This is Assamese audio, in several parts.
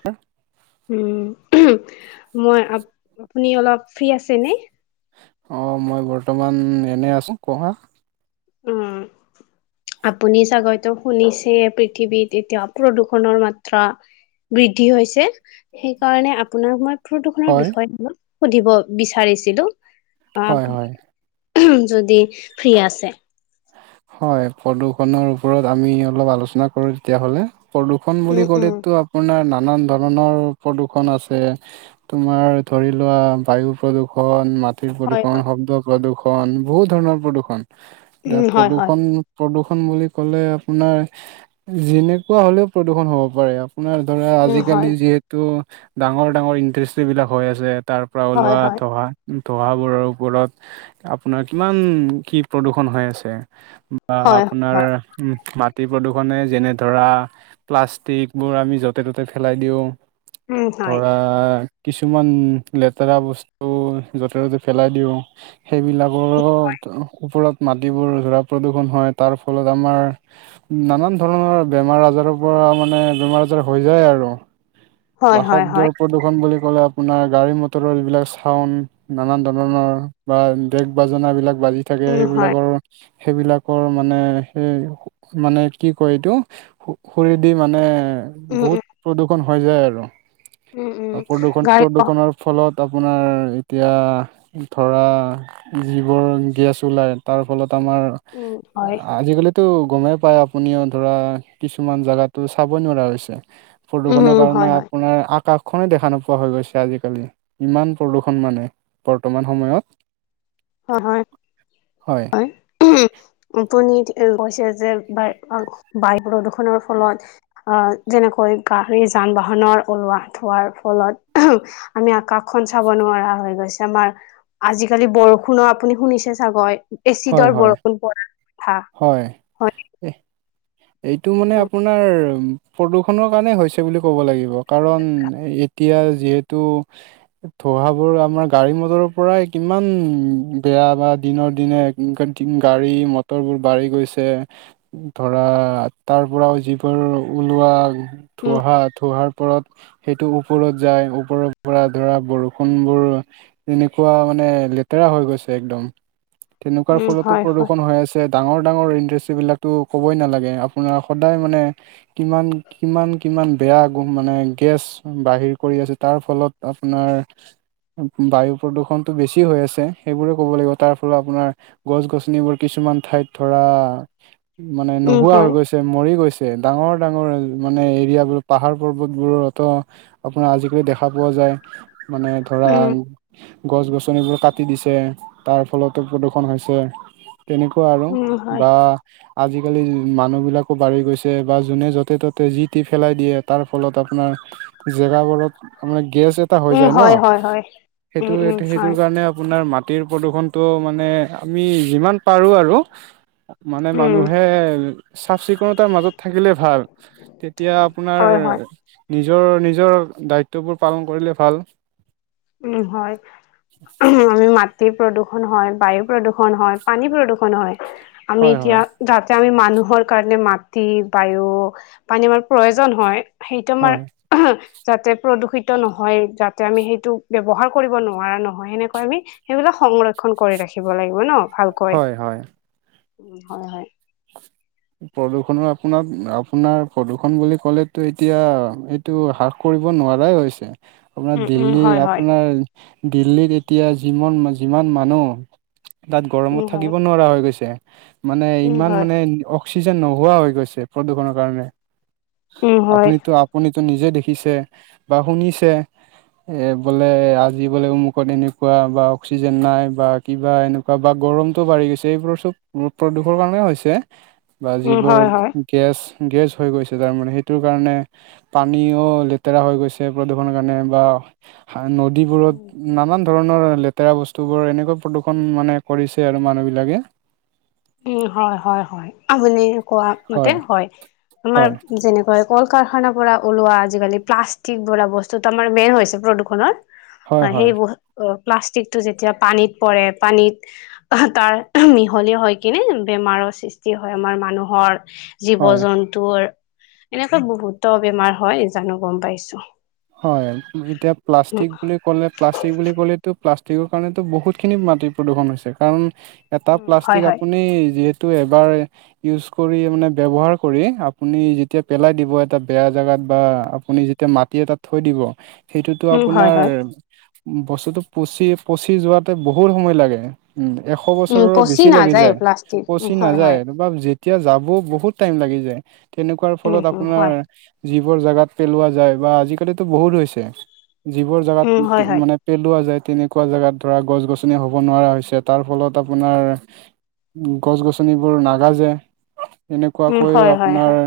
হ [unintelligible] উ মই আপুনি অলপ ফ্ৰী আছে নে? অঁ মই বৰ্তমান এনেই আছোঁ কোৱা। উম। আপুনি চাগৈতো শুনিছে পৃথিৱীত এতিয়া প্ৰদূৰষনৰৰ মাত্ৰা। বৃদ্ধি হৈছে সেইকাৰণে আপোনাৰ মই- দুখনৰ হয়, বিষয়ে মই সুধিব বিচাৰিছিলো। আপ হয় হয়। যদি ফ্ৰী আছে- হয় প্ৰদূৰ্ষনৰৰ ওপৰত আমি অলপ আলোচনা কৰো তেতিয়াহ'লে- প্ৰদূৰ্ষণ বুলি উম, উম, ক'লেতটো আপোনাৰ ন- নানান ধৰণৰ প্ৰদূৰষণ আছে তোমাৰ ধৰি লোৱা বায়ু প্ৰদূৰষণ, হয়, প্ৰদূৰষণ হয়, শব্দ প্ৰদূষণ বহুত ধৰণৰ প্ৰদূৰষণ এতি উম, হয়, হয়, প্ৰদূষণ প্ৰদূ বুলি কলে আপোনাৰ যেনেকুৱা হলেও প্ৰদূষণ হ'ব পাৰে আপোনাৰ ধৰা উম, হয়, আজিকালি যিহেতু ডাঙৰ ডাঙৰ ইণ্ডাষ্ট্ৰিবিলাক হৈ আছে তাৰ পৰা হয়, ওলোৱা হয়, ধহা ধহাবোৰৰ ওপৰত আপোনাৰ কিমান কি প্ৰদূষণ হৈ আছে বা হয়, আপোনাৰ হয়, উ ম খেতি প্ৰদূষণে যেনে ধৰা প্লাষ্টিকবোৰ আমি য'তে ত'তে পেলাই দিওঁ উম, হয়, ধৰা কিছুমান লেতেৰা বস্তু য'তে ত'তে পেলাই দিওঁ সেইবিলাক কওপৰত মাটিবোৰ ধৰা প্ৰদূষণ হয় তাৰ ফলত আমাৰ নানান ধৰণৰ বেমাৰ আজাৰৰ পৰা মানে বেমাৰ আজ [inaudible] হৈ যায় আৰু বা হয়, হয়, শব্দৰ হয়, প্ৰদূষণ বুলি লে আপোনাৰ গাড়ী মটৰৰ যবিলাক চাউড নানান ধৰণৰ বা ডেক বাজনা বিলাক বাজি থাকে উম, হয়, সেইবিলাকৰ সেইবিলাকৰ মানে সেই মানে কি কয় এইটো খুৰেদি মানে উম, উম, বহুত প্ৰদূষণ হৈ যায় আৰু উম, উম, আৰু প্ৰদূৰষণ গাড়ী প্ৰদূৰষণৰ ফলত আপোনাৰ এতিয়া ধৰা যিবোৰ গেছ ওলায় তাৰ ফলত তমাৰ উম, হয়, আজিকালিতো গমেই পায় আপুনিও ধৰা কিছুমান জেগাতটো চাব নোৱাৰা হৈছে প্ৰদূষণৰ উম, হয়, কাৰণে হয়, আপোনাৰ কাষখনেই দেখা নোপোৱা হৈ গৈছে আজিকালি ইমান প্ৰদূষণ মানে বৰ্তমান সময়ত হয় হয় হয় ন কৈছে যে ব বায়ু প্ৰদূৰষণৰ ফলত আহ যেনেক গাড়ী যান বাহনৰ ওলোৱা থোৱাৰ ফলত আমি আকাশখন চাব নোৱাৰা হৈ গৈছে আমাৰ আজিকালি বৰষুণ খুনো আপুনি শুনিছে চাগৈ হয় এচিডৰ হয় বৰষুণ পৰা কথা হয় হয় এ এইটো মানে উম আপোনাৰ প্ৰদূষণৰ কাৰণে হৈছে বুলি ক'ব লাগিব, কাৰণ এতিয়া যিহেতু ধোহাবোৰ আমাৰ গাড়ী মটৰৰ পৰাই কিমান বেয়া বা দিনৰ দিনে [unintelligible] গাড়ী মট টৰবোৰ বাঢ়ি গৈছে, ধৰা তাৰ পৰাও যিবোৰ ওলোৱা উম ধোহা ধোহাৰ ওপৰত সেইটো ওপৰত যায়, ওপৰৰ পৰা ধৰা বৰষুণবোৰ তেনেকুৱা মানে লেতেৰা হৈ গৈছে একদম। তেনেকুৱাৰ উম ফলতো হয় হয় প্ৰদূষণ হৈ আছ ডাঙৰ ডাঙৰ ইণ্ডাষ্টি বিলাকটো ক'বই নালাগে, আপোনাৰ সদায় মানে কিমান কিমান কি ইমান বেয়া গো মানে গেছ বাহিৰ কৰি আছে, তাৰ ফলত আপোনাৰ বায়ু প্ৰদূষণতটো বেছি হৈ আছে সেইবোৰে ক'ব লাগিব, তাৰ ফলত আপোনাৰ গছ গছনিবোৰ কিছুমান ঠাইত ধৰা, মানে উম নোহোৱা হৈ হয় গৈছে মৰি গৈছে। ডাঙৰ ডাঙৰ মানে এৰিয়াবোৰত পাহাৰ পৰ্বতবোৰত আপোনাৰ আজিকালি দেখা পোৱা যায়। মানে ধৰা উম গছ গছনিবোৰ কাটি দিছে, তাৰ ফলতো প্ৰদূষণ হৈছে তেনেকু [unintelligible] উম হয় বা আজিকালি মানুহ বিলাক বাঢ়ি গৈছে বা যোনে য'তে ত'তে যি টি ফেলাই দিয়ে, তাৰ ফলত আপোনাৰ জেগাবোৰত মানে গেছ এটা হৈ উম যায় ন, হয় হয় হয় সেইটো উম উম এটে সেইটো হয় কাৰণে আপোনাৰ মাত টিৰ প্ৰদূষণটো মানে আমি যিমান পাৰোঁ আৰু। মানে উম মানুহে চাফ চিকুণতাৰ মাজত থাকিলে ভাল, তেতিয়া আপোনাৰ হয় হয় নিজৰ নিজৰ দায়িত্ববোৰ পালন কৰিলে ভাল। উম, হয়। মাত টিৰ প্ৰদূষণ হয়, বায়ু প্ৰদূষণ হয়, পানী প্ৰদূষণ হয়। আমি হয় এতিয়া হয় যাতে আমি মা মানুহৰ কাৰণে মাটি, বায়ু, পানী আমাৰ প্ৰয়োজন হয়। সেইটো আমাৰ হয় যাতে প্ৰদূষিত নহয়, যাতে আমি সেইটো ব্যৱহাৰ কৰিব নোৱাৰা নহয় সেনেকৈ আমি সেইবিলাক সংৰক্ষন কৰি ৰাখিব লাগিব ন? ভালকৈ। হয়, হয়। উম, হয় হয়। প্ৰদূষণৰ আপোনাক আপোনাৰ প্ৰদূষণ বুলি ক'লেতো এতিয়া এইটো হ্ৰাস ক কৰিব নোৱাৰাই হৈছে, আপোনাৰ উম, উম, দিল্লী হয়, হয়, আপোনাৰ দিল্লীত এতিয়া যিমান যিমান মানুহ, তাত উম, গৰমত হয়, থাকিব নোৱাৰা হৈ গৈছে। মানে উম, ইমান হয়, মানে অক্সিজেন নোহোৱা হৈ গৈছে প্ৰদূষণৰ কাৰণে। উম, হয়, আপুনিতো আপুনিতো নিজে দেখিছে বা শুনিছে এ বোলে আজি বোলে অমুকত এনেকুৱা বা অক্সিজেন নাই বা কিবা এনেকুৱা বা গৰমটো বাঢ়ি গৈছে এইবোৰৰ চব প্ৰদূষৰ কাৰণে হৈছে, বা উম, যিবোৰ হয়, হয়। গেছ গেছ হৈ গৈছে তাৰমানে সেইটোৰ কাৰণে, পানীও লেতেৰা হৈ গৈছে প্ৰদূষণৰ কাৰণে বা নদীবোৰত উম। নানান ধৰণৰ লেতেৰা বস্তুবোৰ এনেকুৱা প্ৰদূৰ্ষণ মানে কৰিছে আৰু মানুহবিলাকে। উম, হয় হয় হয়, আপুনি কোৱা মতে হয়। আমাৰ হয়, যেনেকৈ কল কাৰখানাৰ পৰা ওলোৱা আজিকালি প্লাষ্টিক বোলা বস্তুতো আমাৰ মেইন হৈছে প্ৰদূষণৰ। হয়, অ', হয়, সেইবো [unintelligible] প্লাষ্টিকটো যেতিয়া পানীত পৰে পানীত তাৰ মিহলি হয় কিনে বেমাৰৰ সৃষ্টি হয় আমাৰ মানুহৰ, জীৱ হয়, জন্তুৰ। এনেকৈ বহুত বেমাৰ হয় জানোঁ গম পাইছোঁ। হয়, যেতিয়া প্লাষ্টিক বুলি ক'লে প্লাষ্টিক বুলি ক'লেতো প্লাষ্টিকৰ কাৰণেতো বহুত খিনি মাটি প্ৰদূষণ হৈছে, কাৰণ এটা উম হয় প্লাষ্টিক হয় আপুনি যিহেত টো এবাৰ ইউজ কৰি মানে ব্যৱহাৰ কৰি, আপুনি যেতিয়া পেলাই দিব এটা বেয়া জেগাত বা আপুনি যেতিয়া মাটি এটাত থৈ দিব, সেইটোতো উম হয় আপোনাৰ হয় বস্তুটো পচি পচি যোৱাতে বহুত সময় লাগে। উম, এশ উম বছৰৰ পচি বেছি লাগি নাযায় যায়, প্লাষ্টিক পচি উম হয় নাযায় হয় তাপা যেত তিয়া যাব বহুত টাইম লাগি যায় তেনেকুৱাৰ ফলত উম উম আপোনাৰ হয় যিবোৰ জোগগাত পেলোৱা যায় বা আজিকালিতো বহুত হৈছে যিবোৰ জোগাত উম হয় হয় মানে পেলোৱা যায় তেনেকুৱা জোগাত ধৰা গছ গছনি হ'ব নোৱাৰা হৈছে তাৰ ফলত আপোনাৰ গছ গছনিবোৰ নাগাজে উম এনেকুৱাকৈ হয় হয় আপোনাৰ হয়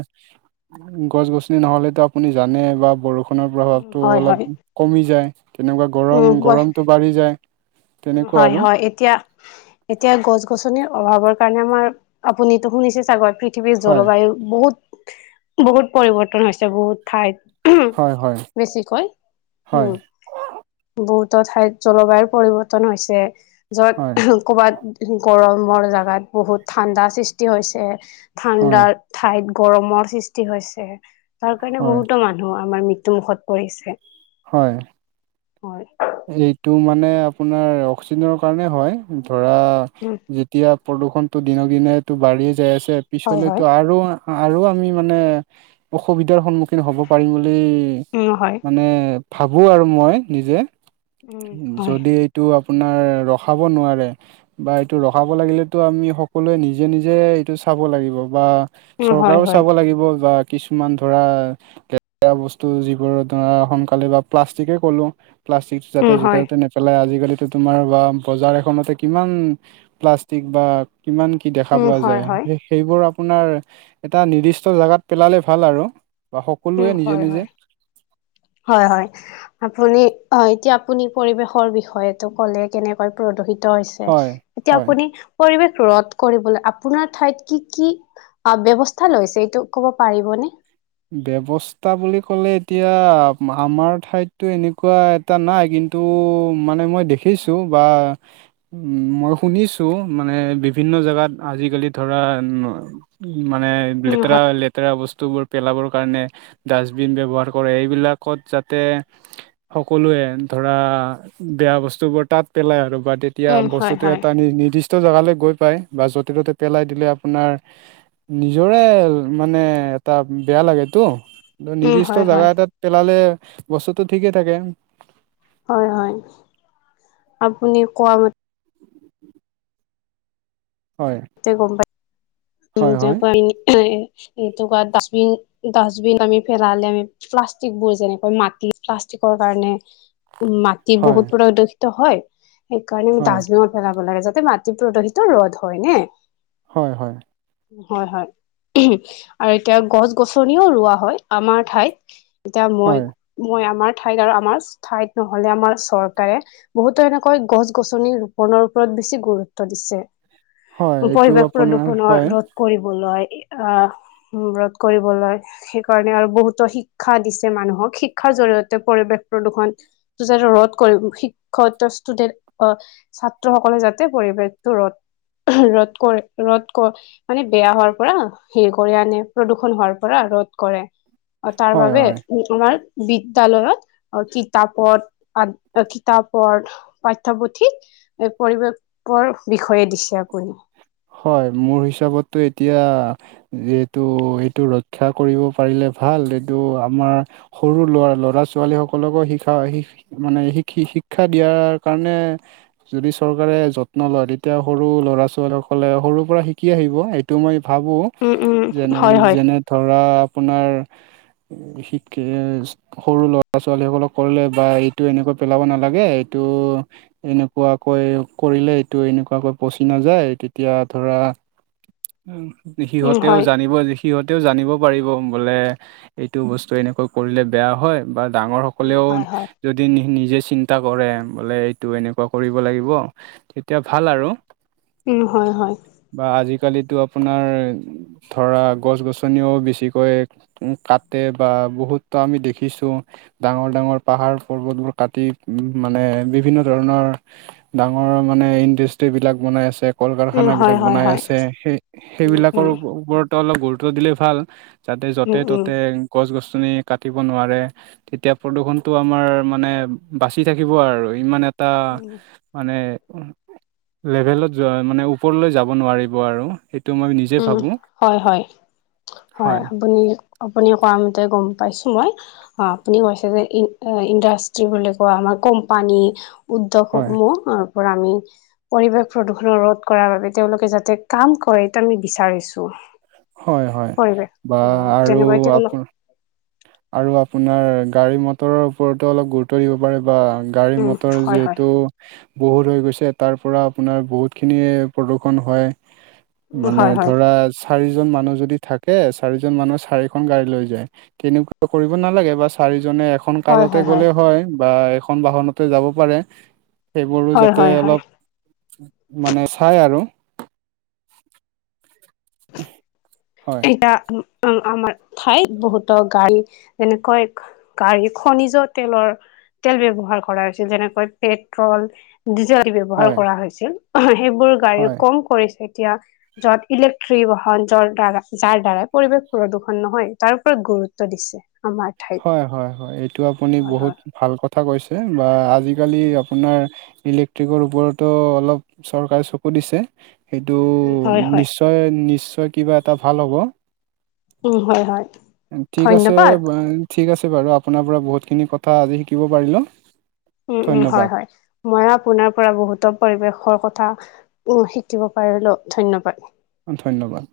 গছ গছনি নহলেতো আপুনি জানে বা বৰষুণ নৰ উম প্ৰভাৱটো হয় অলপ হয় কমি যায় তেনেকুৱা গৰম উম হয় গৰমতটো বাঢ়ি যায় তেনেকুৱা হয় আৰু হয় এতিয়া এতিয়া গছ গছনিৰ অভাৱৰ কাৰণে আমাৰ আপুনিতো শুনিছে চাগৰ পৃথিৱীৰ হয় জলবায়ু বহুত বহুত পৰিৱৰ্তন হৈছে বহুত হয় হয় ঠাইত বেছিকয় হয় উম বহুতো ঠাইত জলবায়ুৰ পৰিৱৰ্তন হৈছে হয় য'ত ক'বাত গৰমৰ জোগাত বহুত ঠাণ্ডা সৃষ্টি হৈছে হয় ঠাণ্ডা ঠাইত গৰমৰ সৃষ্টি হৈছে তাৰ কাৰণে হয় বহুতো মানুহ আমাৰ মৃত্যু মুুখত পৰিছে হয় হয় এইটো মানে আপোনাৰ অক্সিজেনৰ কাৰণে হয় ধৰা উম যেতিয়া প্ৰদূষণটো দিনক দিনেতো বাঢ়িয়ে যায় আছে হয় হয় পিছলৈতো আৰু আৰু আমি মানে অসুবিধাৰ সন্মুখীন হ'ব পাৰিম বুলি বুলি উম হয় মানে ভাবো আৰু মই নিজে উম হয় যদি এইটো আপোনাৰ ৰখাব নোৱাৰে বা এইটো ৰখাব লাগিলেতো আমি সকলোৱে নিজে নিজে এইটো চাব লাগিব বা উম হয় চৰকাৰও হয় চাব লাগিব বা কিছুমান ধৰােৰা বস্তু যিবোৰ ধৰা সোনকালে বা প্লাষ্টিকেই ক'লো প্লাষ্টিক যাতে উম য'তে হয় ত'তে নেপেলাই আজিকালি তোমাৰ বা বজাৰ এখনতে কিমান প্লাষ্টিক বা কিমান কি দেখা উম পোৱা হয় যায় হয় সেইবোৰ আপোনাৰ এটা নিৰ্দিষ্ট জেগাত পেলালে ভাল আৰু বা উ সকলোৱে নিজে হয় নিজে হয় হয় হয় আপুনি অ এতিয়া আপুনি পৰিৱেশৰ বিষয়টো ক'লে কেনেকৈ প্ৰদূষিত হৈছে হয় এতিয়া হয় আপুনি পৰিৱেশ ৰদ কৰিবলৈ আপোনাৰ ঠাইত কি কি ব্য্ৱস্থা লৈছে এইটো ক'ব পাৰিবনে ব্যৱস্থা বুলি ক'লে এতিয়া আমাৰ ঠাইততো এনেকুৱা এটা নাই কিন্তু মে ম দেখিছো বা মই শুনিছো মানে বিভিন্ জে আজিকালি ধৰা মানে উম লেতেৰা হয় লেতেৰা বস্তুবোৰ পেলাবৰ কাৰণে ডাষ্টবিন ব্যৱহাৰ কৰে এইবিলাকত যাতে সকলোৱে ধৰা বেয়া বস্তুবোৰ তাত পেলাই আৰু বা তেতিয়া উম হয় বস্তুটো হয় এটা নি নিৰ্দিষ্ট জেগালৈ গৈ পাই বা য'তে ত'তে পেলাই দিলে আপোনাৰ নিজৰে মানে ত বেয়া লাগেতো উম নিৰ্দিষ্ট হয় হয় জেগা এটাত পেলালে বস্তুটো ঠিকেই থাকে হয় হয় আপুনি কোৱা মতে হয় তে গম পাই উম হয় য হয় প এইটো ডাবিন ডাষ্টবিন আমি ফেৰাালে আমি প্লাষ্টিক বোৰ যেনেকুৱৈ মাটি প্লাষ্টিক কাৰণে উ মাটি হয় বহুত প্ৰদূষিত হয় সেইকাৰণেমি হয় ডাষ্টবিনত পেলাব লাগো মাটি প্ৰদোষিত ৰ'দ হয় নে হয় হয় হয় হয় আৰু এতিয়া গছ গছনিও ৰোৱা হয় আমাৰ ঠাইত এতিয়া মই হয় মই আমাৰ ঠাইত আৰু আমাৰ ঠাইত নহলে আমাৰ চৰকাৰে বহুতো এনেকৈ গছ গছনি ৰোপনৰ ওপৰত বেছি গুৰুত্ব দিছে হয় এইটো পৰিৱেশ আপোনাৰ প্ৰদূষণৰ হয় ৰোধ কৰিবলৈ অ ব্ৰত কৰিবলৈ সেইকাৰণে আৰু বহুতো শিক্ষা দিছে মানুহক শিক্ষাৰ জতে পৰিৱেশ প্ৰদূষণ ৰদ কৰি শিক্ষুডেন্ট ছাত্ৰ সকলে যাতে পৰিৱেশটো ৰদ ৰদ ৰ কৰে ৰ'দ মানে বেয়া হোৱাৰ পৰা হে কৰি আনে প্ৰদূষণ হোৱাৰ পৰা ৰ'দ কৰে অ তাৰ হয় বাবোবে হয় উ আমাৰ বিদ্যালয়ত কিতাপত কিতাপৰ পাঠ্য়পুথিত এই পৰিৱেশৰ বিষয়ে দিছে আপুনি হয় মোৰ হিচাপতো এতিয়া এইটো এইটো ৰক্ষা কৰিব পাৰিলে ভাল এইটো আমাৰ সৰু ল'ৰা ল'ৰা ছোৱালীসকলকো শিকা শ মানে শিকি শিক্ষা দিয়াৰ কাৰণে যদি চৰকাৰে যত্ন লয় তেতিয়া সৰু ল'ৰা ছোৱালীক কলে সৰুৰ পৰা শিকি আহিব এইটো মই ভাবোঁ উম উম যেনে হয় হয় যেনে ধৰা আপোনাৰ [inaudible] শিক সৰু ল'ৰা ছোৱালী সকলক কৰিলে বা এইটো এনেকা পেলাব নালাগে এইটো এনেকুৱাকৈ কৰিলে এইটো এনেকুৱাকৈ পচি নাযায় এতিয়া ধৰা উম সিহঁতেও হয় জানিব সিহঁতেও জানিব পাৰিব বোলে এইটো বস্তু এনেকৈ কৰিলে বেয়া হয় বা ডাঙৰ উম সকলেও হয় হয় যদি নি নিজে চিন্তা কৰে বোলে এইটো এনেকুৱা কৰিব লাগিব তেতিয়া ভাল আৰু উ হয় হয় বা আজিকালিতো আপোনাৰ ধৰা গছ গছনিও বেছিকৈ কাটে বা বহুতো আমি দেখিছো ডাঙৰ ডাঙৰ পাহাৰ পৰ্বতবোৰ কাটি উ মানে বিভিন্ন ধৰণৰ ডাঙৰ মানে ইণ্ডাষ্ট্ৰ্ৰী বিিলাক বনাই আছে ক কল উম হয় কাৰখানাবিলাক হয় বনাই হয় আছে সেই উম সেইবিলাকৰ উম ওপৰত অলপ গুৰুত্ব দিলেই ভাল যাতে য'তে উম উম ততে গছ গছ আনি কাটিব নোৱাৰে তেতিয়া প্ৰদূষণটো আমাৰ মানে বাচি থাকিব আৰু ইমান এটা এটা উম মানে লেভেলৰ মানে ওপৰলৈ যাব নোৱাৰিব আৰু মই নিজে উম ভাবো হয় হয় হয় আপুনি আপুনি ক মতে গম পাইছো মই অ আপুনি কৈছে যে ই ইণ্ডাষ্ট্ৰি বুলি কোৱা আমাৰ কোম্পানী উ্য হয় হুকম আৰু আমি পৰিৱেশ প্ৰদূষণৰ ৰোধ কৰাৰ বাবে তেওঁলোকে যাতে কাম কৰে আমি বিচাৰিছো হয় হয় পৰিৱেশ বা আৰু তেনেকুৱা এতিয়া অল আপ আৰু আপোনাৰ গাড়ী মটৰৰ ওপৰতো অলপ গুৰুত্ব দিব পাৰে বা গাড়ী উম মটৰ হয় হয় যিহেতু বহুত হৈ গৈছে তাৰ পৰা আপোনাৰ বহুতখিনি প্ৰদূষণ হয় উম মানে হয় হয় ধৰা চাৰিজন মানুহ যদি থাকে ে চাৰিজন মানুহ চাৰিখন গাড়ী লৈ যায় তেনেকুৱা কৰিব নালাগে বা চাৰিজন যজনে এখন হয় কাৰতে হয় গ'লে হয় বা এখন বাহনতে যাব পাৰে সেইবোৰো হয় যাতে হয় হয় অলপ মানে চাই আৰু উ এটা উ অ আমাৰ ঠাইত বহুতো গাড়ী যেনেকৈ গাড়ী খনিজ তেলৰ তেল ব্য্ৱহাৰ কৰা হৈছিল যেনেকৈ পেট্ৰল ডিজেল ব্যৱহাৰ হয় কৰা হৈছিল সেইবোৰ গাড়ী হয় কম কৰিছে এতিয়া যত বাহন যৰ দ্বাৰা যাৰ দ্বাৰাই পৰিৱেশ প্ৰদূষণ নহয় তাৰ ওপৰত গুৰুত্ব দিছে আমাৰ ঠাইত হয় হয় হয় এইটো আপুনি হয় বহুত হয় ভাল কথা কৈছে বা আজি আজিকালি আপোনাৰ ইলেক্ট্ৰিকৰ ওপৰতো অলপ চৰকাৰে চকু দিছে সেইটো উম হয় হয় নিশ্চয় নিশ্চয় কিবা এটা ভাল হ'ব উম হয় হয় ঠিক আছে ধন্যবাদ ঠিক আছে বাৰু আপোনাৰ পৰা বহুতখিনি কথা আজি শিকিব পাৰিলো উম উম হয় হয় মই আপোনাৰ পৰা বহুতো পৰিৱেশৰ কথা উ শিকিব পাৰিলো ধন্যবাদ ধন্যবাদ